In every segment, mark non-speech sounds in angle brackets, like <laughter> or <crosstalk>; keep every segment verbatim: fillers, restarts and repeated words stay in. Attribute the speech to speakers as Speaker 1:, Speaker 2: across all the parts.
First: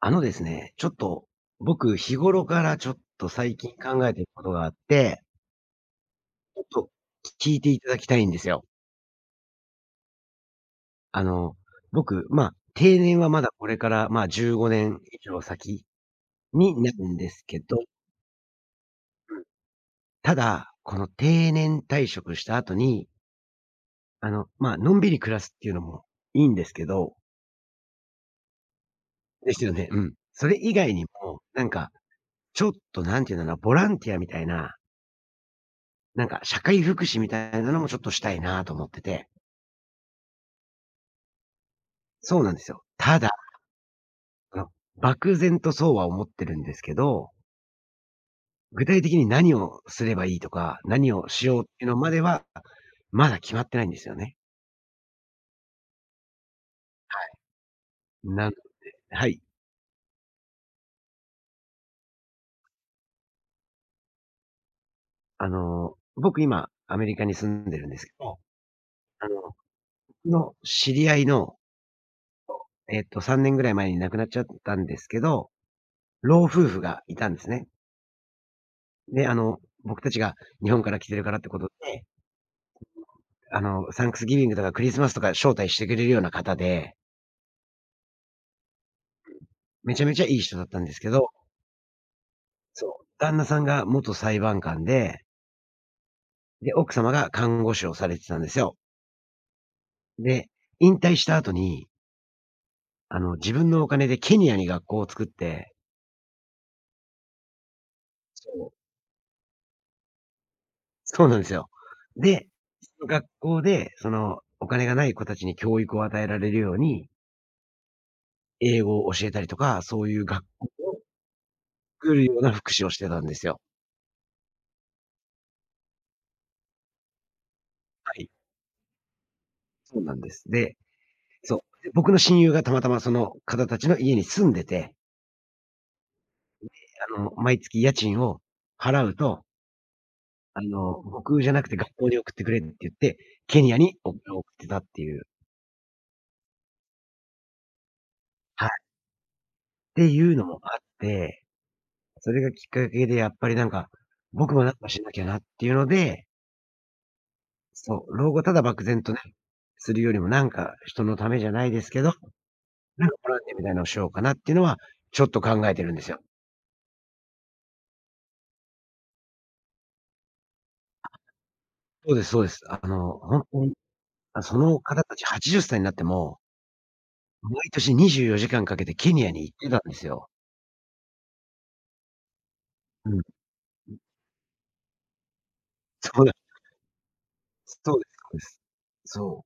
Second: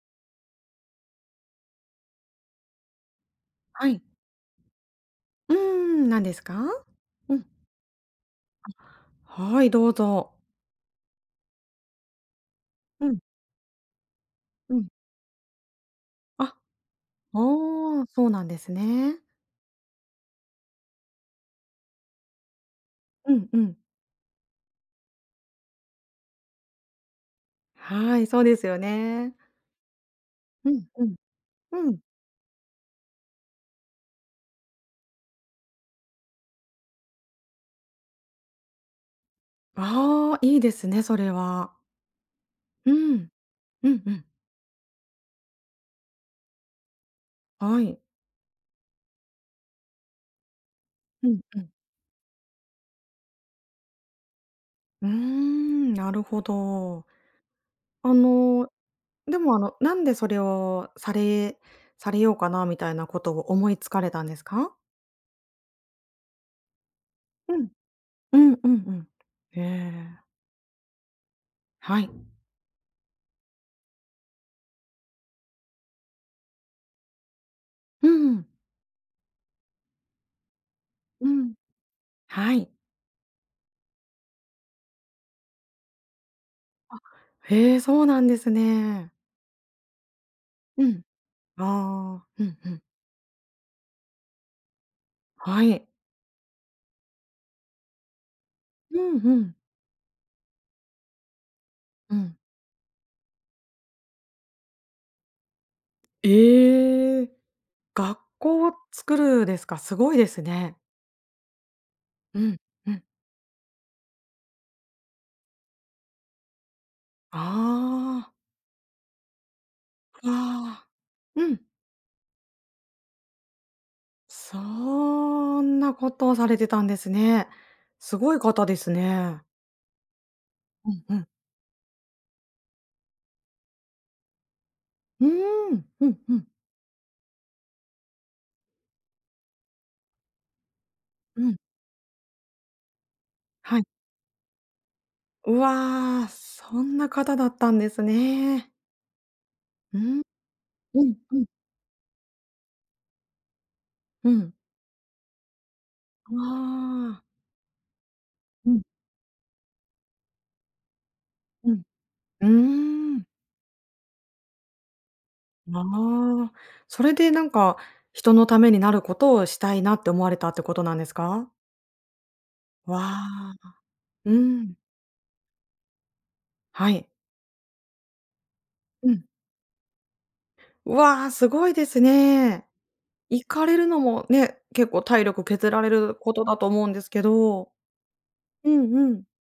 Speaker 1: あのですね、ちょっと僕日頃からちょっと最近
Speaker 2: はい。
Speaker 1: 考えてることがあって
Speaker 2: うーん、何ですか？
Speaker 1: ちょっと
Speaker 2: うん。
Speaker 1: き聞いていただきたいんですよ。
Speaker 2: あ、はい、どうぞ。
Speaker 1: あの僕まあ、定
Speaker 2: う
Speaker 1: 年
Speaker 2: ん。
Speaker 1: はまだこれからまあ、じゅうご
Speaker 2: う
Speaker 1: ね
Speaker 2: ん。
Speaker 1: ん以上先
Speaker 2: あ、あ
Speaker 1: になるんですけど
Speaker 2: あ、そうなんですね。
Speaker 1: うん。ただ、この定年退職した後に
Speaker 2: うんうん。
Speaker 1: あの、まあ、のんびり暮らすっていうのもいいんですけど
Speaker 2: はい、そうですよね。
Speaker 1: ですよね。うん。それ
Speaker 2: う
Speaker 1: 以
Speaker 2: ん
Speaker 1: 外に
Speaker 2: うん、
Speaker 1: も、なんか、
Speaker 2: うん。
Speaker 1: ちょっと何て言うなな、ボランティアみたいななんか社会福祉みたいなのもちょっとしたいなと思ってて
Speaker 2: ああ、いいですね、それは。
Speaker 1: そうなんですよ。
Speaker 2: う
Speaker 1: た
Speaker 2: ん。
Speaker 1: だ、
Speaker 2: うんうん。
Speaker 1: あの、漠然とそうは思ってるんですけど
Speaker 2: はい。
Speaker 1: 具体的に何をすればいいとか、何を
Speaker 2: うん
Speaker 1: し
Speaker 2: う
Speaker 1: ようっ
Speaker 2: ん。
Speaker 1: ていうのまでは、まだ決まってないんですよね。
Speaker 2: うーん、なるほど。
Speaker 1: はい。
Speaker 2: あ
Speaker 1: なので
Speaker 2: の、
Speaker 1: は
Speaker 2: で
Speaker 1: い。
Speaker 2: も、あのなんで、それをされされようかなみたいなことを思いつかれたんですか？
Speaker 1: あの、僕今アメリカに住
Speaker 2: う
Speaker 1: ん
Speaker 2: ん。
Speaker 1: でるんですけ
Speaker 2: う
Speaker 1: ど、
Speaker 2: んうんうん。
Speaker 1: あの、
Speaker 2: へえ。
Speaker 1: 僕の知り合いの、と
Speaker 2: はい。
Speaker 1: えっとさんねんぐらい前に亡くなっちゃったんですけど、老夫婦がいたんですね。
Speaker 2: うん。
Speaker 1: で、あの、僕たちが日本から来てる
Speaker 2: う
Speaker 1: からって
Speaker 2: ん。
Speaker 1: ことで
Speaker 2: はい。
Speaker 1: <unintelligible> あの、サンクスギビングとかクリスマスとか招待してくれるような方で。
Speaker 2: あ、へえ、そうなんですね。
Speaker 1: うん、めちゃめちゃいい人だったん
Speaker 2: う
Speaker 1: です
Speaker 2: ん、
Speaker 1: けど。
Speaker 2: ああ、ふんふん。
Speaker 1: そう。旦那さんが元裁判官で。
Speaker 2: はい。
Speaker 1: で、奥様が看護師をされてたんですよ。
Speaker 2: うんうん。
Speaker 1: で、引退した後に
Speaker 2: うん。
Speaker 1: あの自分のお金でケニアに学校を作って。
Speaker 2: ええ、学
Speaker 1: そ
Speaker 2: 校
Speaker 1: う。
Speaker 2: をつくるですか、すごいですね。
Speaker 1: そうなんですよ。
Speaker 2: う
Speaker 1: で、
Speaker 2: んう
Speaker 1: そ
Speaker 2: ん。
Speaker 1: の学校でそのお金がない子達に教育を与えられるように
Speaker 2: ああ。
Speaker 1: 英語を教えたりとか、そういう学校
Speaker 2: ああ、
Speaker 1: を、
Speaker 2: うん。
Speaker 1: 作るような福祉をしてたんですよ。
Speaker 2: そんなことをされてたんですね。
Speaker 1: は
Speaker 2: す
Speaker 1: い。
Speaker 2: ごい方ですね。
Speaker 1: そうなんです。で、
Speaker 2: うんうん。
Speaker 1: そう、で、僕の親友がたまたま、その方達の家に住んでて
Speaker 2: うーん、うんうん。
Speaker 1: んで、あの毎月家賃を払うとあの
Speaker 2: う
Speaker 1: 僕じゃ
Speaker 2: ん。
Speaker 1: なくて学校に送ってくれって言って、ケニア
Speaker 2: はい。
Speaker 1: に <unintelligible> を送ってたっていう。
Speaker 2: うわ、そんな方だったんです
Speaker 1: はい。
Speaker 2: ね。
Speaker 1: っ
Speaker 2: う
Speaker 1: て
Speaker 2: ん。
Speaker 1: いうのもあっ
Speaker 2: うんう
Speaker 1: て。
Speaker 2: ん。
Speaker 1: それがきっかけでやっぱりなんか、
Speaker 2: う
Speaker 1: 僕
Speaker 2: ん。
Speaker 1: もなんかしなきゃなっていうので
Speaker 2: ああ。
Speaker 1: そう。老後ただ
Speaker 2: う
Speaker 1: 漠
Speaker 2: ん。
Speaker 1: 然とね、するよりもなんか人のためじゃない
Speaker 2: う
Speaker 1: で
Speaker 2: ん、
Speaker 1: すけど。
Speaker 2: う
Speaker 1: なん
Speaker 2: ーん。
Speaker 1: ボランティアみたいのをしようかなっていうのは、ちょっと考え
Speaker 2: な
Speaker 1: てるんですよ。
Speaker 2: あ。それでなんか、人のためになることをしたいなって思われたってことなんですか？
Speaker 1: そうですそうです。あ
Speaker 2: わ
Speaker 1: の、ほんと
Speaker 2: あ、
Speaker 1: に、
Speaker 2: う
Speaker 1: あ、そ
Speaker 2: ん。
Speaker 1: の方達はちじゅっさいになっても
Speaker 2: はい。
Speaker 1: 毎年にじゅうよじかんかけて
Speaker 2: う
Speaker 1: ケニ
Speaker 2: ん。
Speaker 1: アに行ってたんですよ。
Speaker 2: わ、すごいですね。
Speaker 1: うん。
Speaker 2: 行かれるのも、ね、結構体力削られ
Speaker 1: そ
Speaker 2: る
Speaker 1: こで
Speaker 2: ことだと思うんですけど。
Speaker 1: そうですそうです。
Speaker 2: うんうん。
Speaker 1: そ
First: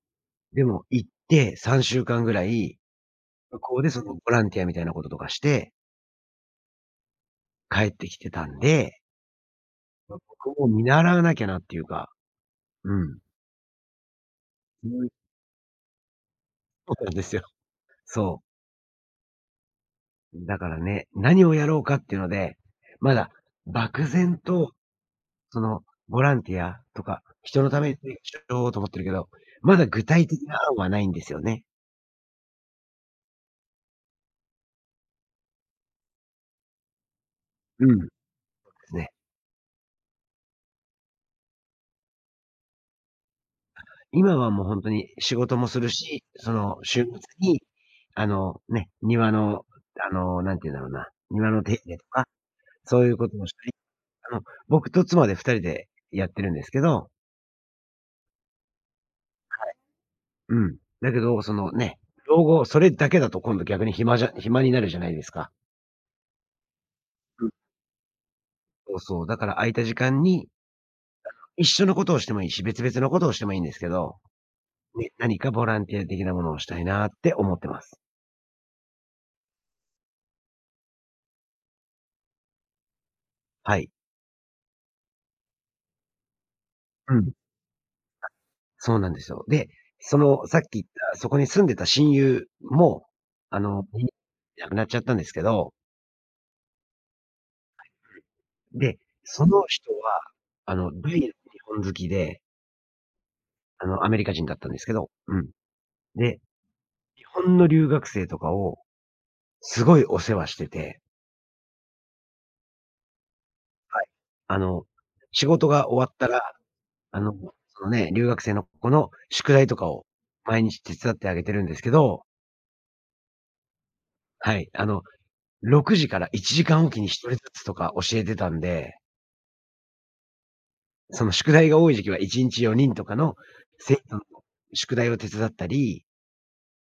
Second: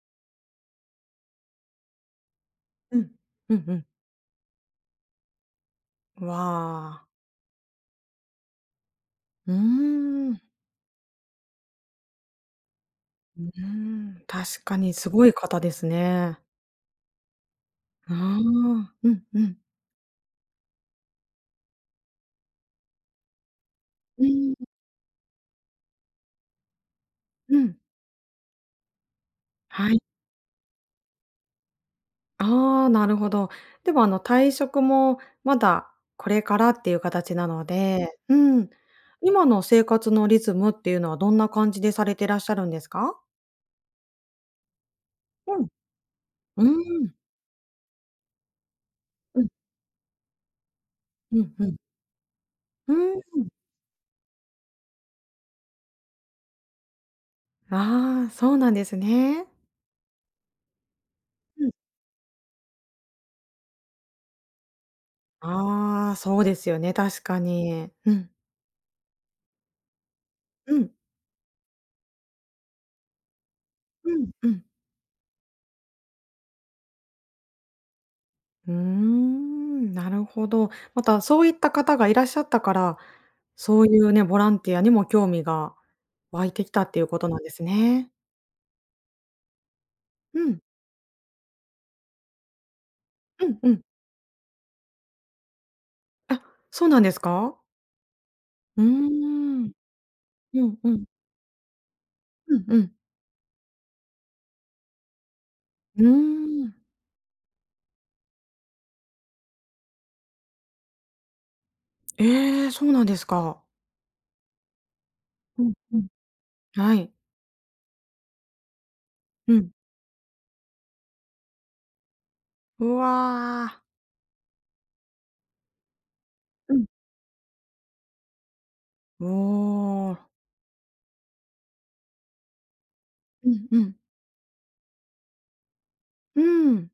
Speaker 1: う。でも行ってさんしゅうかんぐらい、
Speaker 2: うん。う
Speaker 1: 向
Speaker 2: んう
Speaker 1: こう
Speaker 2: ん。
Speaker 1: でそのボランティアみたいなこととかして
Speaker 2: わ。
Speaker 1: 帰ってきてたんで。
Speaker 2: うー
Speaker 1: ま、
Speaker 2: ん。
Speaker 1: 僕も見習わなきゃなっていうか。うん。
Speaker 2: うーん、確かにす
Speaker 1: <unintelligible>
Speaker 2: ごい方ですね。
Speaker 1: そうなんですよ。
Speaker 2: あ
Speaker 1: そう。
Speaker 2: あ。うんうん。
Speaker 1: だからね、何をやろうかっていうので、まだ漠
Speaker 2: う
Speaker 1: 然
Speaker 2: ーん。
Speaker 1: と、そのボランティアとか
Speaker 2: う
Speaker 1: 人の
Speaker 2: ん。
Speaker 1: ために <unintelligible> と思ってるけど、まだ
Speaker 2: はい。
Speaker 1: 具体的な案はないんですよね。
Speaker 2: ああ、なるほど。でもあの退職も、まだこれからっていう形なの
Speaker 1: うん。で
Speaker 2: で、うん。
Speaker 1: すね。
Speaker 2: 今の生活のリズムっていうのは、どんな感じでされてらっしゃるんですか？
Speaker 1: 今はもうほんとに仕事
Speaker 2: うん。
Speaker 1: もするし、そ
Speaker 2: う
Speaker 1: の
Speaker 2: ー
Speaker 1: 週末
Speaker 2: ん。
Speaker 1: に、あの、ね、庭
Speaker 2: うん。
Speaker 1: のあの何て言うんだろうな、
Speaker 2: う
Speaker 1: 庭
Speaker 2: ん
Speaker 1: の
Speaker 2: う
Speaker 1: 手
Speaker 2: ん。
Speaker 1: 入れとか、
Speaker 2: う
Speaker 1: そういう
Speaker 2: ー
Speaker 1: ことを
Speaker 2: ん。
Speaker 1: したり、あの、僕と妻でふたりでやってるんですけど。
Speaker 2: ああ、そうなんですね。
Speaker 1: はい。うん。だけどそ
Speaker 2: う
Speaker 1: の
Speaker 2: ん。
Speaker 1: ね、老後それだけだと今度逆に暇じゃ暇になるじゃないですか。
Speaker 2: ああ、そうですよね。確か
Speaker 1: うん。
Speaker 2: に。うん。
Speaker 1: そうそう、だから空いた時間に、
Speaker 2: うん。
Speaker 1: <unintelligible> 一緒のことをしてもいいし、別々のことをしてもいいんですけ
Speaker 2: う
Speaker 1: ど、
Speaker 2: んうん。
Speaker 1: ね、何かボランティア的なものをしたいなって思ってます。
Speaker 2: うーん、なるほど。またそういった方がいらっしゃったから、
Speaker 1: は
Speaker 2: そう
Speaker 1: い。
Speaker 2: いうね、ボランティアにも興味が湧いてきたっていう
Speaker 1: うん。
Speaker 2: こ
Speaker 1: は
Speaker 2: と
Speaker 1: い。
Speaker 2: なんですね。
Speaker 1: そうなんですよ。で、そ
Speaker 2: う
Speaker 1: のさっ
Speaker 2: ん。
Speaker 1: き言った、そこに住んでた親友も、
Speaker 2: うん
Speaker 1: あ
Speaker 2: う
Speaker 1: の、
Speaker 2: ん。
Speaker 1: ん亡くなっちゃったんですけど
Speaker 2: あ、そうなんですか？
Speaker 1: <unintelligible>
Speaker 2: うー
Speaker 1: で、その
Speaker 2: ん。
Speaker 1: 人は、
Speaker 2: う
Speaker 1: あ
Speaker 2: ん
Speaker 1: の
Speaker 2: う
Speaker 1: 大
Speaker 2: ん。
Speaker 1: の日本好きで
Speaker 2: うんうん。
Speaker 1: あのアメリカ人だったんですけど。うん。
Speaker 2: うー
Speaker 1: で、
Speaker 2: ん。
Speaker 1: 日本の留学生とかを、すごいお世話してて
Speaker 2: ええ、そうなんですか。
Speaker 1: はい。あの、仕
Speaker 2: う
Speaker 1: 事
Speaker 2: ん
Speaker 1: が
Speaker 2: う
Speaker 1: 終
Speaker 2: ん、
Speaker 1: わったら、
Speaker 2: はい。
Speaker 1: あの、そのね、留学生の子の
Speaker 2: う
Speaker 1: 宿題
Speaker 2: ん。
Speaker 1: とかを毎日手伝ってあげてるんですけど
Speaker 2: うわ。
Speaker 1: はい。あのろくじからいちじ
Speaker 2: う
Speaker 1: か
Speaker 2: ん。
Speaker 1: んおきにひとりずつとか教えてたんで
Speaker 2: おお。
Speaker 1: その宿題が多い時期はいちんちよにんとかの
Speaker 2: うんう
Speaker 1: 生
Speaker 2: ん。
Speaker 1: 徒さんの宿題を手伝ったり
Speaker 2: うーん。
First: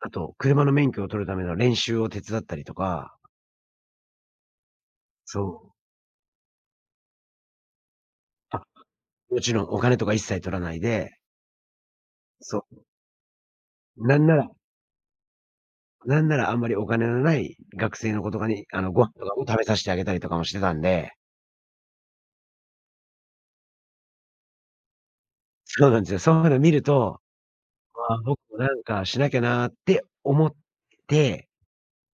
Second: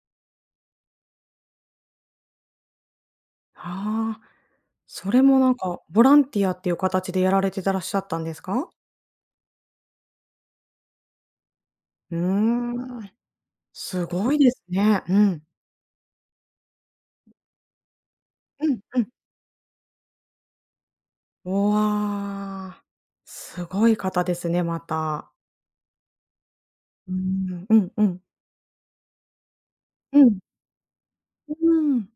Speaker 1: あと、車の免許を取るための練習を手伝ったりとか。
Speaker 2: はあ。それも、
Speaker 1: そ
Speaker 2: なん
Speaker 1: う。
Speaker 2: か、ボランティアっていう形でやられてたらっしゃったんです
Speaker 1: あ、
Speaker 2: か？
Speaker 1: もちろんお金とか一切取らないで。
Speaker 2: うー
Speaker 1: そう。
Speaker 2: ん。す
Speaker 1: なん
Speaker 2: ご
Speaker 1: な
Speaker 2: い
Speaker 1: ら
Speaker 2: ですね、うん。
Speaker 1: なんならあんまりお金のない学生の子とかに、
Speaker 2: う
Speaker 1: あ
Speaker 2: ん
Speaker 1: の、
Speaker 2: う
Speaker 1: ご
Speaker 2: ん。
Speaker 1: 飯とかも食べさしてあげたりとかもしてたんで。
Speaker 2: おお、わあ。すごい方ですね、また。
Speaker 1: そうなんですよ。そんなの見る
Speaker 2: うー
Speaker 1: と、
Speaker 2: ん、うんう
Speaker 1: あ、
Speaker 2: ん。
Speaker 1: 僕もなんかしなきゃなって
Speaker 2: うん。
Speaker 1: 思って
Speaker 2: ううーん。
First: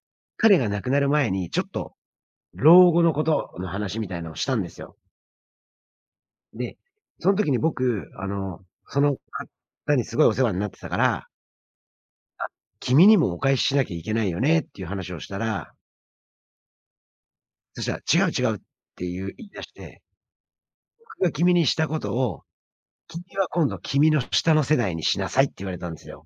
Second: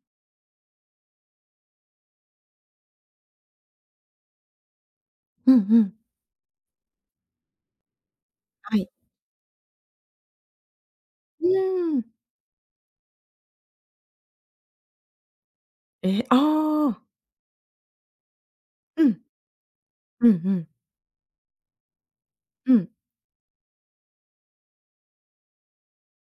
Speaker 1: 彼が亡くなる前にちょっと、老後のことの話みたいのをしたんですよ。
Speaker 2: うんうん。
Speaker 1: で、そん時に僕あの、
Speaker 2: はい。
Speaker 1: その方にすごいお世話んなってたから
Speaker 2: うーん。
Speaker 1: 「あ、君にもお返ししなきゃいけないよね」っていう話をしたら
Speaker 2: え、ああ。
Speaker 1: そしたら「違う、違う」っ
Speaker 2: う
Speaker 1: て
Speaker 2: ん。
Speaker 1: 言う言い出して。
Speaker 2: うんうん。
Speaker 1: 「僕が君にしたことを、
Speaker 2: うん。
Speaker 1: 君は今度君の下の世代にしなさい」って言われたんですよ。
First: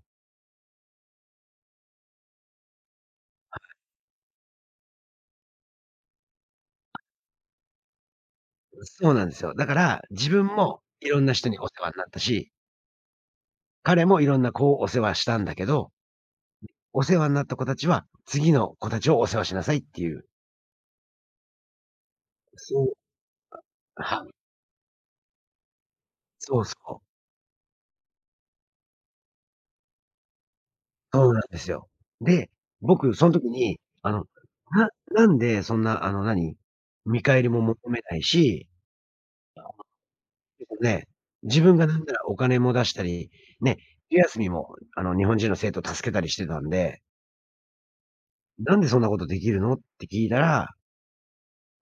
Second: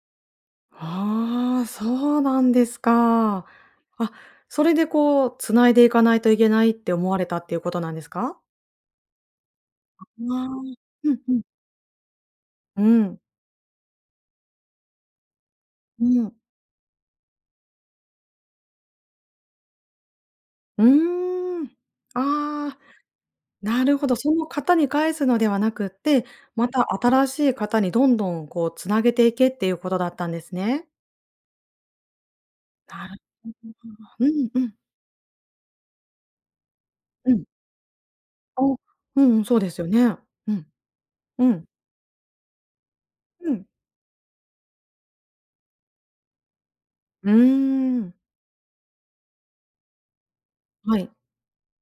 Speaker 2: ああ、そうなんですか。
Speaker 1: はい。
Speaker 2: あ、それでこう、繋いでいかないといけないって思われたっていうことなんですか？
Speaker 1: う、そうなんですよ。だから、
Speaker 2: あ
Speaker 1: 自
Speaker 2: あ
Speaker 1: 分
Speaker 2: あ、
Speaker 1: もい
Speaker 2: う
Speaker 1: ろ
Speaker 2: ん
Speaker 1: んな
Speaker 2: うん。
Speaker 1: 人にお世話んなったし
Speaker 2: うん。
Speaker 1: 彼も色んな子をお世話したんだけど
Speaker 2: うん。
Speaker 1: お世話んなった子達は、次の子達をお世話しなさいっていう。
Speaker 2: うん。ああ。
Speaker 1: そう。
Speaker 2: なるほど、
Speaker 1: あ、は
Speaker 2: そ
Speaker 1: い。
Speaker 2: の方に返すのではなくって、
Speaker 1: そう
Speaker 2: ま
Speaker 1: そ
Speaker 2: た
Speaker 1: う。
Speaker 2: 新しい方にどんどん、こう繋げていけっていうことだったんですね。
Speaker 1: そうなんですよ。で、
Speaker 2: な
Speaker 1: 僕
Speaker 2: る
Speaker 1: そん時
Speaker 2: <unintelligible>
Speaker 1: に、あの、
Speaker 2: うんうん。
Speaker 1: ななんでそんなあの何？見
Speaker 2: う
Speaker 1: 返
Speaker 2: ん。
Speaker 1: りも求めないし。
Speaker 2: お、うんうん、そうですよね。う
Speaker 1: <unintelligible> で
Speaker 2: ん。
Speaker 1: すね。
Speaker 2: う
Speaker 1: 自
Speaker 2: ん。
Speaker 1: 分がなんならお金も出したり、
Speaker 2: うん。
Speaker 1: ね、<unintelligible> あの、日本人の生徒を助けたりしてたんで
Speaker 2: うーん。
Speaker 1: 「なんでそんな事出来るの？」って聞いたら
Speaker 2: はい。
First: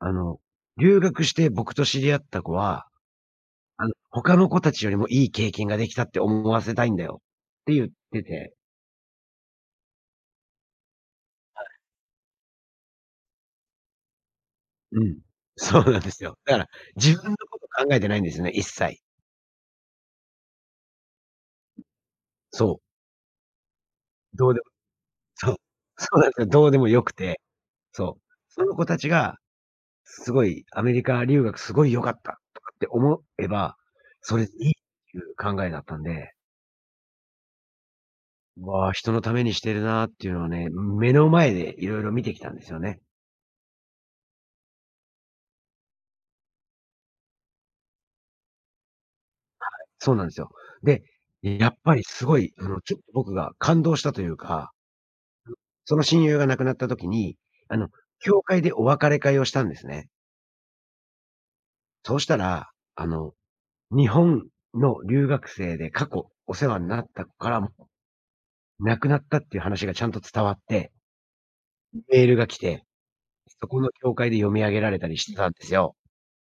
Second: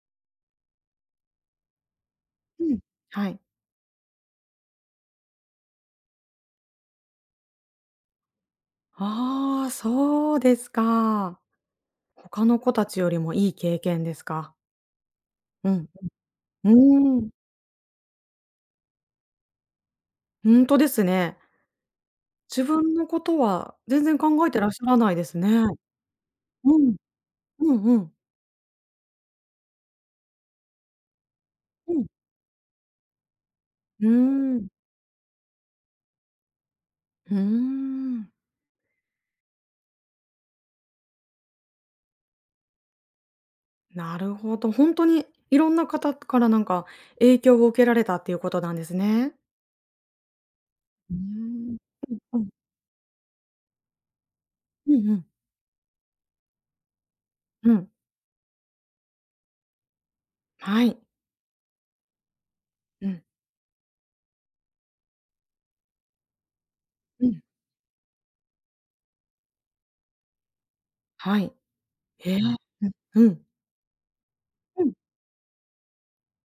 Speaker 1: あの「留学して僕と知り合った子
Speaker 2: うん、
Speaker 1: は。
Speaker 2: はい。
Speaker 1: あの、他の子たちよりもいい経験ができたって思わせたいんだよ。」って言ってて
Speaker 2: ああ、そうですか。
Speaker 1: はい。
Speaker 2: 他の子たちよりもいい経験ですか。
Speaker 1: うん。
Speaker 2: う
Speaker 1: そう
Speaker 2: ん
Speaker 1: なんですよ。だから、
Speaker 2: う
Speaker 1: 自
Speaker 2: ん。うーん。
Speaker 1: 分のこと考えてないんですよね、一切。
Speaker 2: ほんとですね。自
Speaker 1: そう。
Speaker 2: 分のことは全然考
Speaker 1: ど
Speaker 2: え
Speaker 1: うで
Speaker 2: て
Speaker 1: も
Speaker 2: らっしゃらないですね。
Speaker 1: そう。そうなんすよ、どうで
Speaker 2: う
Speaker 1: も
Speaker 2: ん。
Speaker 1: 良くて。
Speaker 2: うんうん。
Speaker 1: そう。その子たちが、すごいアメリカ留学すごい
Speaker 2: う
Speaker 1: 良
Speaker 2: ん。
Speaker 1: かったとかって思えば、
Speaker 2: うー
Speaker 1: それでい
Speaker 2: ん。
Speaker 1: いっていう考えだったんで。
Speaker 2: うーん。
Speaker 1: わあ、人のためにしてるなっていうのはね、ん、目の前でいろいろ見てきたんですよね。
Speaker 2: なるほど。ほんとに、いろんな方から、なんか、影響を受けられたっていうことなんですね。
Speaker 1: はい、そうなんですよ。で、
Speaker 2: うー
Speaker 1: え、やっ
Speaker 2: ん、
Speaker 1: ぱり
Speaker 2: うん
Speaker 1: す
Speaker 2: う
Speaker 1: ご
Speaker 2: ん。
Speaker 1: い、うん、ちょっと僕が感動したというか、う、
Speaker 2: うんうん。
Speaker 1: その親友が亡くなった時に、
Speaker 2: う
Speaker 1: あ
Speaker 2: ん。
Speaker 1: の、教会でお別れ会をしたんですね。
Speaker 2: はい。
Speaker 1: そうしたら、あ
Speaker 2: うん。
Speaker 1: の、日本の留学生で過去お世話になった
Speaker 2: うん。
Speaker 1: からも、亡くなったっていう話がちゃんと伝わって
Speaker 2: はい、
Speaker 1: ん、メー
Speaker 2: え
Speaker 1: ル
Speaker 2: え、
Speaker 1: が来て、
Speaker 2: ううん。
Speaker 1: そこの教会で読み上げ
Speaker 2: う
Speaker 1: ら
Speaker 2: ん。
Speaker 1: れたりしてたんですよ。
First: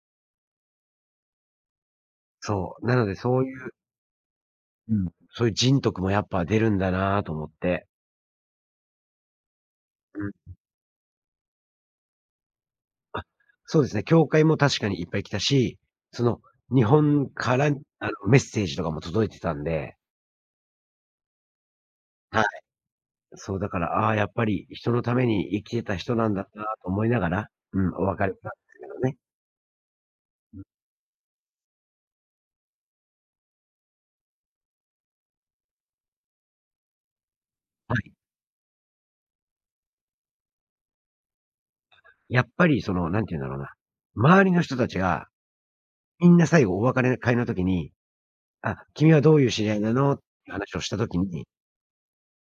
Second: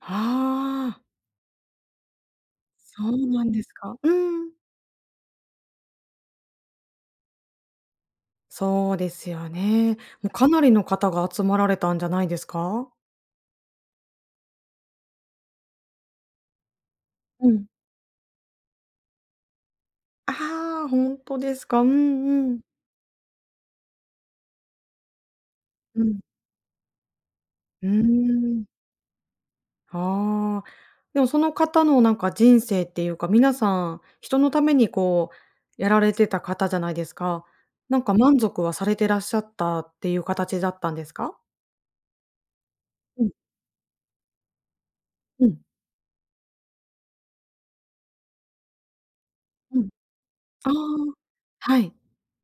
Speaker 2: はあ。
Speaker 1: そう、なの
Speaker 2: そ
Speaker 1: で
Speaker 2: う
Speaker 1: そう
Speaker 2: なん
Speaker 1: い
Speaker 2: です
Speaker 1: う
Speaker 2: か。うん。
Speaker 1: うん。そういう人徳もやっぱ出るんだなと思って。
Speaker 2: そうですよね。
Speaker 1: う
Speaker 2: もう
Speaker 1: ん。
Speaker 2: かなりの方が集まられたんじゃないですか？
Speaker 1: あ、そうですね、教会も確かにいっぱい来たし、その日本
Speaker 2: う
Speaker 1: から、
Speaker 2: ん。
Speaker 1: あのメッセージとかも届いてたんで。
Speaker 2: ああ、ほんとですか。う
Speaker 1: はい。
Speaker 2: んうん。
Speaker 1: そう、だから、ああ、やっぱり人のために生きてた
Speaker 2: う
Speaker 1: 人
Speaker 2: ん。
Speaker 1: なんだなと思いながら、う
Speaker 2: う
Speaker 1: ん、お別れしたんで
Speaker 2: ーん。
Speaker 1: すけどね。う
Speaker 2: あ
Speaker 1: ん。
Speaker 2: あ。でもその方のなんか人生っていうか、皆さん、人のためにこうやられてた方じゃないですか。
Speaker 1: は
Speaker 2: なん
Speaker 1: い。
Speaker 2: か満足はされてらっしゃったっていう形だったんですか？
Speaker 1: やっぱりその
Speaker 2: う
Speaker 1: 何
Speaker 2: ん。
Speaker 1: て言うんだろうな、周りの人たちが、
Speaker 2: うん。
Speaker 1: みんな最後お別れ会の時に、「あ、君はどういう知り合い
Speaker 2: うん。
Speaker 1: なの？」って
Speaker 2: ああ、
Speaker 1: 話をした時に
Speaker 2: はい。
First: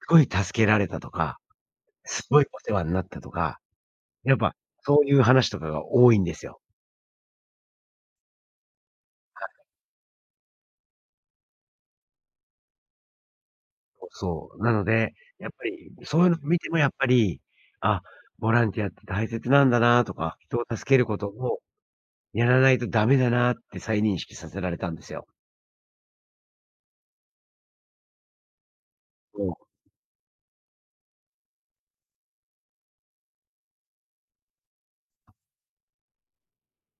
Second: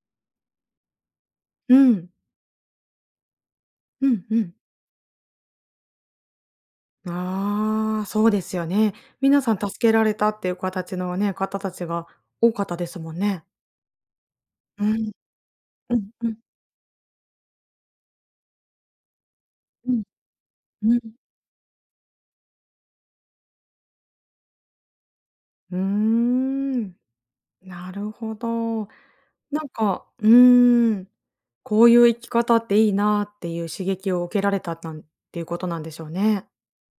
Speaker 1: すごい助けられたとか、
Speaker 2: うん。
Speaker 1: すごいお世話になったとか、
Speaker 2: うんう
Speaker 1: やっ
Speaker 2: ん。
Speaker 1: ぱそういう話とかが多いんですよ。
Speaker 2: ああ、そうですよね。皆
Speaker 1: は
Speaker 2: さん
Speaker 1: い。
Speaker 2: 助けられたっていう形のね、方たちが多かったですもんね。
Speaker 1: もう、そう、なの
Speaker 2: うん。
Speaker 1: で、やっぱり
Speaker 2: うん
Speaker 1: そうい
Speaker 2: う
Speaker 1: うの
Speaker 2: ん。
Speaker 1: 見てもやっぱり、あ、ボランティアって大切なんだ
Speaker 2: う
Speaker 1: な
Speaker 2: ん。
Speaker 1: とか、人を助
Speaker 2: う
Speaker 1: け
Speaker 2: ん。
Speaker 1: ることをやらないとダメだなって再認識させられたんですよ。
Speaker 2: うーん。なるほど。
Speaker 1: おう。
Speaker 2: なんか、うーん、こういう生き方っていいなっていう刺激を受けられた、たんっていうことなんでしょうね。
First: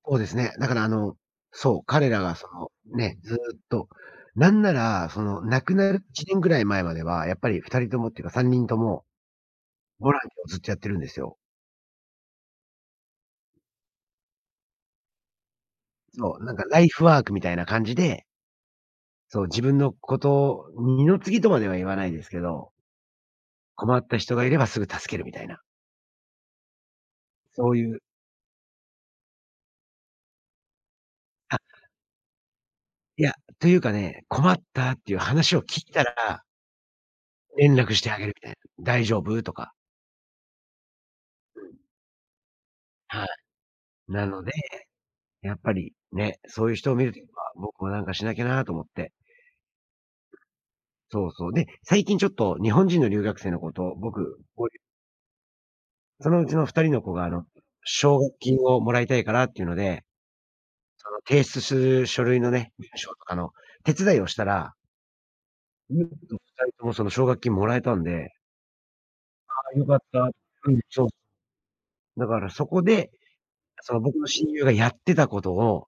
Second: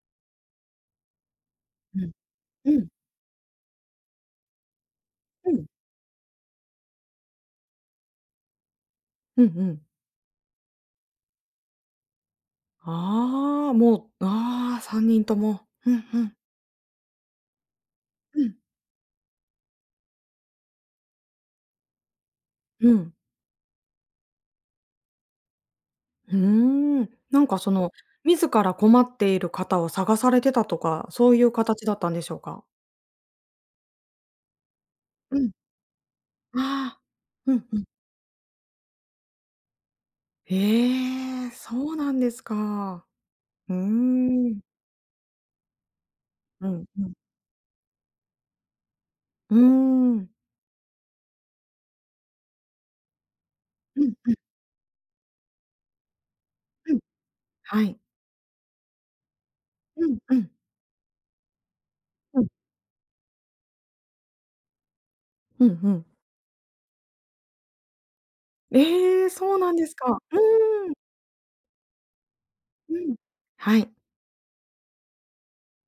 Speaker 1: そうですね。だからあの、そう、
Speaker 2: う
Speaker 1: 彼
Speaker 2: ん。
Speaker 1: らがそ
Speaker 2: う
Speaker 1: の、
Speaker 2: ん。
Speaker 1: ね、ずっと、なんならその
Speaker 2: う
Speaker 1: 亡
Speaker 2: ん。
Speaker 1: くなるいちねんぐらい前まではやっぱりふたりともっていうかさんにんとも、
Speaker 2: うんうん。
Speaker 1: ボランティアをずっとやってるんですよ。
Speaker 2: ああ、もう、ああ、さんにんとも。ふんふん。
Speaker 1: そう、なんかライフワークみたいな感じで。
Speaker 2: うん。
Speaker 1: そう、自分のこと、二の次とまでは言わないですけど。
Speaker 2: うん。
Speaker 1: 困った人がいればすぐ助けるみたいな。
Speaker 2: ふーん。なんか
Speaker 1: そ
Speaker 2: そ
Speaker 1: うい
Speaker 2: の
Speaker 1: う
Speaker 2: 自ら困っている方を探されてたとか、そういう
Speaker 1: あ。
Speaker 2: 形だったんでしょうか？
Speaker 1: いや、というかね、困ったっていう
Speaker 2: うん。
Speaker 1: 話を聞いたら
Speaker 2: ああ、うん
Speaker 1: 連
Speaker 2: うん。
Speaker 1: 絡してあげるみたいな。「大丈夫？」とか。
Speaker 2: ええ、
Speaker 1: うん。
Speaker 2: そうなんですか、
Speaker 1: はい、
Speaker 2: うー
Speaker 1: なので、
Speaker 2: ん。
Speaker 1: やっぱりね、そう
Speaker 2: う
Speaker 1: 言う
Speaker 2: ん
Speaker 1: 人を
Speaker 2: う
Speaker 1: 見る
Speaker 2: ん。
Speaker 1: <unintelligible> 僕も、何かしなきゃなと思って。
Speaker 2: うーん。
Speaker 1: そうそう、で、最近ちょっと、日本人の留学生の子と、
Speaker 2: うんうん。
Speaker 1: 僕、合流そのうちのふたり
Speaker 2: うん、
Speaker 1: の子が、あの
Speaker 2: はい。
Speaker 1: 奨学金を、貰いたいからって言うので、
Speaker 2: うんうん。
Speaker 1: あの、提出する書類
Speaker 2: うん。
Speaker 1: のね、文章とかの、手伝いをしたら
Speaker 2: うんう
Speaker 1: 見
Speaker 2: ん。
Speaker 1: 事ふたり共、その奨学金貰えたんで。
Speaker 2: ええ、
Speaker 1: あ
Speaker 2: そうなん
Speaker 1: あ、良
Speaker 2: で
Speaker 1: か
Speaker 2: す
Speaker 1: っ
Speaker 2: か、
Speaker 1: た。
Speaker 2: う
Speaker 1: うん、
Speaker 2: ーん。
Speaker 1: そう。だからそこ
Speaker 2: う
Speaker 1: で、
Speaker 2: ん、は
Speaker 1: そ
Speaker 2: い。
Speaker 1: の、僕の親友がやってた事を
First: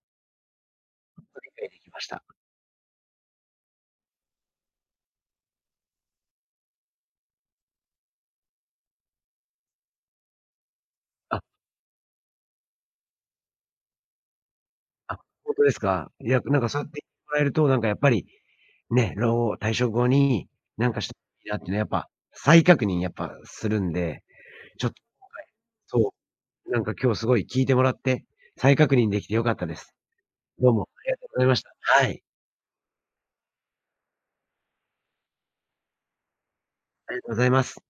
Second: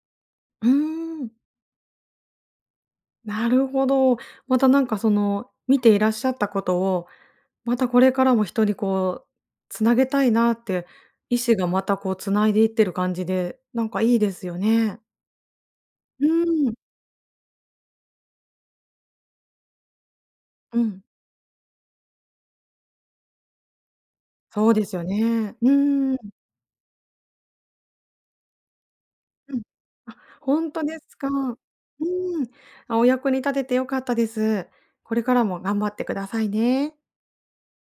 Speaker 2: うー
Speaker 1: やっ
Speaker 2: ん。
Speaker 1: と理解出来ました。
Speaker 2: なるほど、また何か、その、見ていらっしゃった事を、またこれからも人に、こう、繋げたいなって、意
Speaker 1: あ。
Speaker 2: 志がまたこう、繋いで行ってる感じで、何か良いですよね。
Speaker 1: あ、ほんとですか。
Speaker 2: う
Speaker 1: いや、何か、
Speaker 2: ーん。
Speaker 1: そう言ってもらえると、何かやっぱりね、老後、退職後に、
Speaker 2: う
Speaker 1: 何か
Speaker 2: ん。
Speaker 1: したいいなってのやっぱ再確認、やっぱするんで、
Speaker 2: そうで
Speaker 1: ちょっ
Speaker 2: す
Speaker 1: と
Speaker 2: よね、う
Speaker 1: 今回、そ
Speaker 2: ーん。
Speaker 1: う、何か今日、凄い聞いてもらって、再確認出来て良かっ
Speaker 2: うん、
Speaker 1: たです、
Speaker 2: あ、ほ
Speaker 1: ど
Speaker 2: ん
Speaker 1: う
Speaker 2: と
Speaker 1: も
Speaker 2: で
Speaker 1: あり
Speaker 2: す
Speaker 1: がと
Speaker 2: か。
Speaker 1: うござい
Speaker 2: う
Speaker 1: ました、はい。
Speaker 2: ーん、あ、お役に立てて良かったです、これからも頑張って下さいね。
Speaker 1: ありがとうございます。